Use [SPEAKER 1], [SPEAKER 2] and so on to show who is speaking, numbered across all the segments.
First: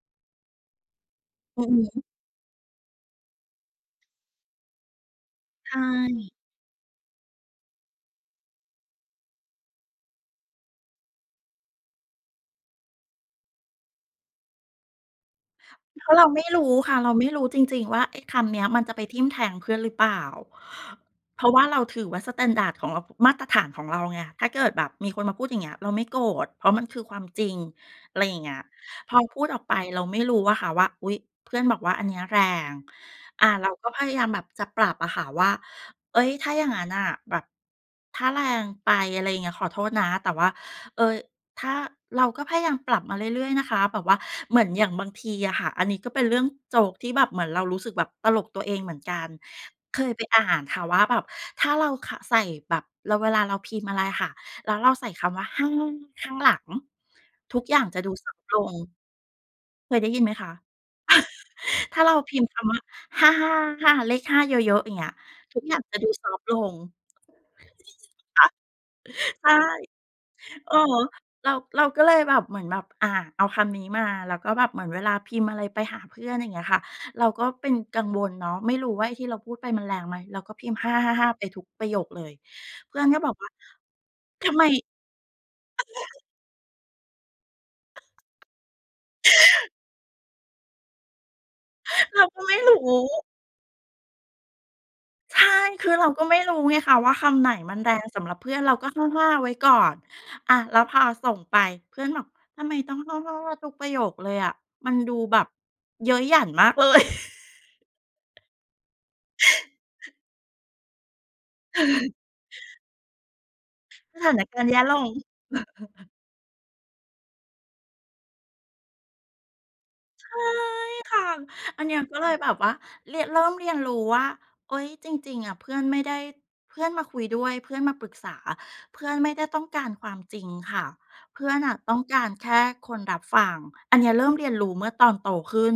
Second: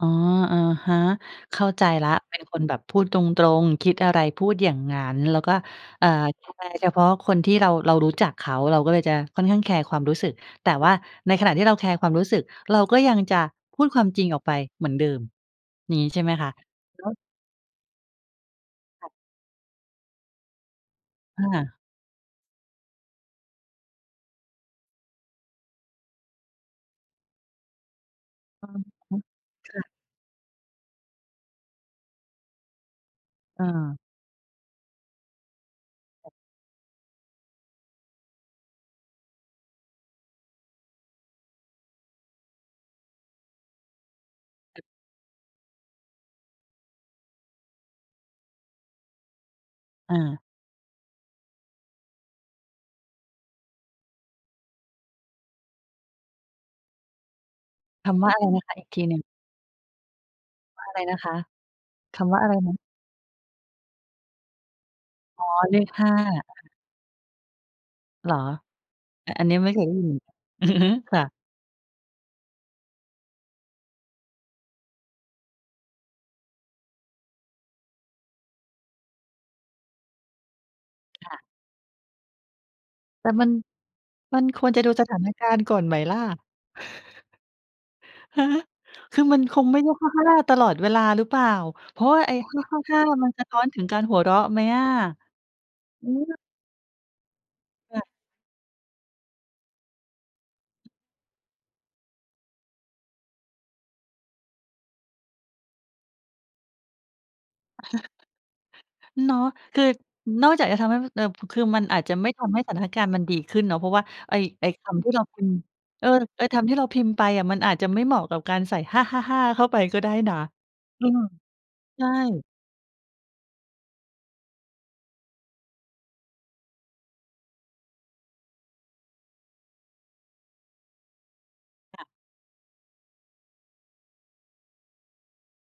[SPEAKER 1] อ๋อ อะฮะ เข
[SPEAKER 2] อื
[SPEAKER 1] ้
[SPEAKER 2] อ
[SPEAKER 1] าใจ
[SPEAKER 2] ฮึ
[SPEAKER 1] แล้ว เป็นคนแบบพูดตรง ๆ คิดอะไร พูดอย่างงั้น แล้วก็
[SPEAKER 2] ใช
[SPEAKER 1] เอ่อ
[SPEAKER 2] ่
[SPEAKER 1] จะแคร์เฉพาะคนที่เรา เรารู้จักเขา เราก็เลยจะค่อนข้างแคร์ความรู้สึก แต่ว่าในขณะที่เราแคร์ความรู้สึก เราก็ยังจะพูดความจริงออกไปเหมือนเดิม อย่าง
[SPEAKER 2] เพ
[SPEAKER 1] งี้
[SPEAKER 2] ราะ
[SPEAKER 1] ใช
[SPEAKER 2] เร
[SPEAKER 1] ่
[SPEAKER 2] า
[SPEAKER 1] ไหม
[SPEAKER 2] ไม่
[SPEAKER 1] คะ?
[SPEAKER 2] รู้ค่ะ เราไม่รู้จริง ๆ ว่า ไอ้คำเนี้ยมันจะไป
[SPEAKER 1] ค่ะ
[SPEAKER 2] ทิ่มแทงเพื่อนหรือเปล่า เพ
[SPEAKER 1] ค
[SPEAKER 2] ราะว
[SPEAKER 1] ่
[SPEAKER 2] ่าเ
[SPEAKER 1] ะ
[SPEAKER 2] ราถือว่า สแตนดาร์ด ของเรา มาตรฐานของเราไง ถ้าเกิดแบบมีคนมาพูดอย่างเงี้ย เราไม่โกรธ เพราะมันคือ ความจริง อะไรอย่างเงี้ย
[SPEAKER 1] อ๋
[SPEAKER 2] พอ
[SPEAKER 1] อ
[SPEAKER 2] พูดออก
[SPEAKER 1] ค
[SPEAKER 2] ไป
[SPEAKER 1] ่ะ
[SPEAKER 2] เราไม่รู้อะค่ะว่า อุ๊ย เพื่อนบอกว่า "อันเนี้ย แรง" อ่า เ
[SPEAKER 1] อ
[SPEAKER 2] ราก็
[SPEAKER 1] า
[SPEAKER 2] พยายามแบบจะปรับอะค่ะว่า เอ๊ย ถ้าอย่างงั้นน่ะแบบ ถ้าแรงไป อะไรเงี้ย ขอโทษนะ แต่ว่า เอ่อ ถ้า เราก็พยายามปรับมาเรื่อย ๆ นะคะแบบว่า เหมือนอย่างบางทีอะค่ะ อันนี้ก็เป็นเรื่องโจ๊กที่แบบเหมือนเรารู้สึกแบบตลกตัวเองเหมือนกัน เคย
[SPEAKER 1] อ
[SPEAKER 2] ไป
[SPEAKER 1] า
[SPEAKER 2] อ่านค่ะว่าแบบถ้าเรา ข ใส่แบบ เรา เวลาเราพิมพ์อะไรค่ะ แล้วเราใส่คำว่า 5 ข้างหลัง ทุกอย่างจะ
[SPEAKER 1] ค
[SPEAKER 2] ดู
[SPEAKER 1] ำ
[SPEAKER 2] ซ
[SPEAKER 1] ว่า
[SPEAKER 2] อ
[SPEAKER 1] อ
[SPEAKER 2] ฟ
[SPEAKER 1] ะ
[SPEAKER 2] ต
[SPEAKER 1] ไร
[SPEAKER 2] ์ล
[SPEAKER 1] นะคะ?
[SPEAKER 2] ง
[SPEAKER 1] อีกทีหนึ่ง
[SPEAKER 2] เคยได้ยินไหมคะ?
[SPEAKER 1] อะไรนะคะ?
[SPEAKER 2] ถ้าเรา
[SPEAKER 1] คำ
[SPEAKER 2] พ
[SPEAKER 1] ว่
[SPEAKER 2] ิ
[SPEAKER 1] า
[SPEAKER 2] ม
[SPEAKER 1] อ
[SPEAKER 2] พ
[SPEAKER 1] ะ
[SPEAKER 2] ์
[SPEAKER 1] ไร
[SPEAKER 2] ค
[SPEAKER 1] น
[SPEAKER 2] ำว
[SPEAKER 1] ะ?
[SPEAKER 2] ่า 55555 เลข 5 เยอะ ๆ อย่างเงี้ย
[SPEAKER 1] อ๋อ
[SPEAKER 2] ทุกอย
[SPEAKER 1] เ
[SPEAKER 2] ่
[SPEAKER 1] ล
[SPEAKER 2] าง
[SPEAKER 1] ข
[SPEAKER 2] จะ
[SPEAKER 1] ห
[SPEAKER 2] ดู
[SPEAKER 1] ้า
[SPEAKER 2] ซอฟต์ลง
[SPEAKER 1] เหรอ? อะ อั
[SPEAKER 2] ใช
[SPEAKER 1] นเน
[SPEAKER 2] ่
[SPEAKER 1] ี้ยไม่เคยได้ยิน อือ
[SPEAKER 2] อือ
[SPEAKER 1] ฮึ
[SPEAKER 2] ฮึ
[SPEAKER 1] ค่ะ
[SPEAKER 2] เรา เราก็เลยแบบ เหมือนแบบ อ่า เอาคำนี้มา แล้วก็แบบเหมือนเวลาพิมพ์อะไรไปหาเพื่อน อย่างเงี้ยค่ะ เราก็เป็นกังวลเนาะ ไม่รู้ว่าไอ้ที่เราพูดไปมันแรงไหม เราก็พิมพ์ ห้าห้าห้าห้
[SPEAKER 1] ค
[SPEAKER 2] า
[SPEAKER 1] ่ะ
[SPEAKER 2] ไปทุกประโยคเลย เพื่อนก็
[SPEAKER 1] แ
[SPEAKER 2] บ
[SPEAKER 1] ต
[SPEAKER 2] อ
[SPEAKER 1] ่
[SPEAKER 2] ก
[SPEAKER 1] ม
[SPEAKER 2] ว
[SPEAKER 1] ั
[SPEAKER 2] ่า
[SPEAKER 1] น มัน
[SPEAKER 2] "ทำ
[SPEAKER 1] ค
[SPEAKER 2] ไม?"
[SPEAKER 1] วรจะดูสถานการณ์ก่อนไหมล่ะ? ฮะ? คือมันคงไม่ใช่ 55 ตลอดเวลาหรือเปล่า? เพราะว
[SPEAKER 2] เ
[SPEAKER 1] ่
[SPEAKER 2] ร
[SPEAKER 1] า
[SPEAKER 2] า
[SPEAKER 1] ไอ้
[SPEAKER 2] ก็ไม
[SPEAKER 1] ห
[SPEAKER 2] ่
[SPEAKER 1] ้า
[SPEAKER 2] ร
[SPEAKER 1] ห้าห
[SPEAKER 2] ู
[SPEAKER 1] ้า
[SPEAKER 2] ้
[SPEAKER 1] มันสะท้อนถึงการหัวเราะไหมอะ?
[SPEAKER 2] ใช่ คือเ
[SPEAKER 1] อ
[SPEAKER 2] ร
[SPEAKER 1] ื
[SPEAKER 2] าก็ไม
[SPEAKER 1] ม
[SPEAKER 2] ่รู้ไงคะว่า คำไหนมันแร
[SPEAKER 1] ค่
[SPEAKER 2] ง
[SPEAKER 1] ะ
[SPEAKER 2] สำหรับเพื่อน เราก็ 55 ไว้ก่อน อะ แล้วพอส่งไป เพื่อนบอก "ทำไมต้อง 555 ทุกประโยคเลยอะ มันดูแบบเย้ยหยันมากเลย"
[SPEAKER 1] เนาะ คือนอกจากจะทำให้มัน เอ่อ ป คือมันอาจจะไม่ทำให้สถานการณ์มันดีขึ้นเนาะ เพราะว่า
[SPEAKER 2] สถ
[SPEAKER 1] ไ
[SPEAKER 2] า
[SPEAKER 1] อ้
[SPEAKER 2] นกา
[SPEAKER 1] ไ
[SPEAKER 2] ร
[SPEAKER 1] อ
[SPEAKER 2] ณ
[SPEAKER 1] ้
[SPEAKER 2] ์แย่
[SPEAKER 1] ค
[SPEAKER 2] ล
[SPEAKER 1] ำท
[SPEAKER 2] ง
[SPEAKER 1] ี่เราพิมพ์ เออ ไอ้คำที่เราพิมพ์ไปอะมันอาจจะไม่เหมาะกับการใส่ 555 เข้าไปก็ได้
[SPEAKER 2] ใช
[SPEAKER 1] นะ
[SPEAKER 2] ่
[SPEAKER 1] อื
[SPEAKER 2] ค
[SPEAKER 1] ม
[SPEAKER 2] ่ะ อันเนี้
[SPEAKER 1] ใช
[SPEAKER 2] ย
[SPEAKER 1] ่
[SPEAKER 2] ก็เลยแบบว่าเรียน เริ่มเรียนรู้ว่า เฮ้ย จริง ๆ อะเพื่อนไม่ได้ เพื่อนมาคุยด้วย เพื่อนมาปรึกษา เพื่อนไม่ได้ต้องการความจริงค่ะ เพื่อนน่ะต้
[SPEAKER 1] ค
[SPEAKER 2] อง
[SPEAKER 1] ่ะ
[SPEAKER 2] การแค่คนรับฟัง อันเนี้ยเริ่มเรียนรู้เมื่อตอนโตขึ้น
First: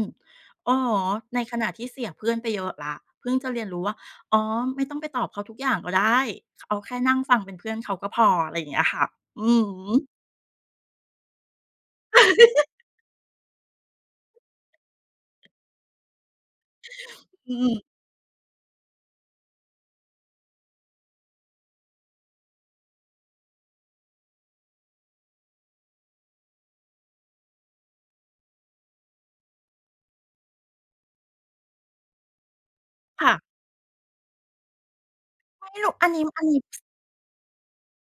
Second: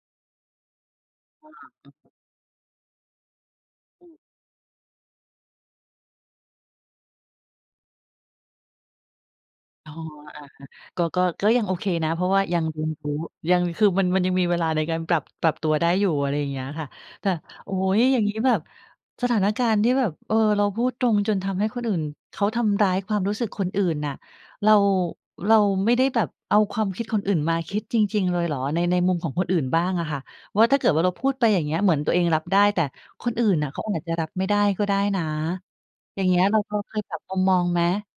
[SPEAKER 2] อือฮึ ใน
[SPEAKER 1] อ
[SPEAKER 2] ขณะที่เสีย
[SPEAKER 1] า
[SPEAKER 2] เพื่อนไปเยอะแล้ว เพิ่งจะเรียนรู้ว่า
[SPEAKER 1] อืม
[SPEAKER 2] อ๋อ ไม่ต้องไปตอบเขาทุกอย่างก็ได้ ข เอาแค่นั่งฟังเป็นเพื่อนเขาก็พอ ไรเงี้ยค่ะ อือฮ
[SPEAKER 1] อ๋อ
[SPEAKER 2] ึ
[SPEAKER 1] อา ก็ ก็ ก็ยังโอเคนะ เพราะว่ายังเรียนรู้ ยัง คือมัน มันยังมีเวลาในการปรับ ปรับตัวได้อยู่ อะไรอย่างเงี้ยค่ะ แต่
[SPEAKER 2] อื
[SPEAKER 1] โอ้
[SPEAKER 2] ม
[SPEAKER 1] โฮ! อย่างงี้แบบสถานการณ์ที่แบบ เออ เราพูดตรงจนทำให้คนอื่นเขา ทำร้ายความรู้สึกคนอื่นน่ะ เรา เราไม่ได้แบบเอาความคิดคนอื่นมาคิดจริง ๆ เลยเหรอ? ใน ในมุมของคนอื่นบ้างอะค่ะว่า ถ้าเกิดว่า เราพูดไปอย่างเงี้ย เหมือนตัวเองรับได้ แต่ค
[SPEAKER 2] ค่
[SPEAKER 1] น
[SPEAKER 2] ะ
[SPEAKER 1] อื่นน่ะเขาอาจจะรับไม่ได้ก็ได้นะ
[SPEAKER 2] ไม่รู้ อันน
[SPEAKER 1] อ
[SPEAKER 2] ี
[SPEAKER 1] ย่
[SPEAKER 2] ้
[SPEAKER 1] าง
[SPEAKER 2] ม
[SPEAKER 1] เงี้
[SPEAKER 2] อั
[SPEAKER 1] ย
[SPEAKER 2] นน
[SPEAKER 1] เ
[SPEAKER 2] ี
[SPEAKER 1] ร
[SPEAKER 2] ้
[SPEAKER 1] า
[SPEAKER 2] บ
[SPEAKER 1] เรา
[SPEAKER 2] ส
[SPEAKER 1] เคยปรับมุมมองไหม?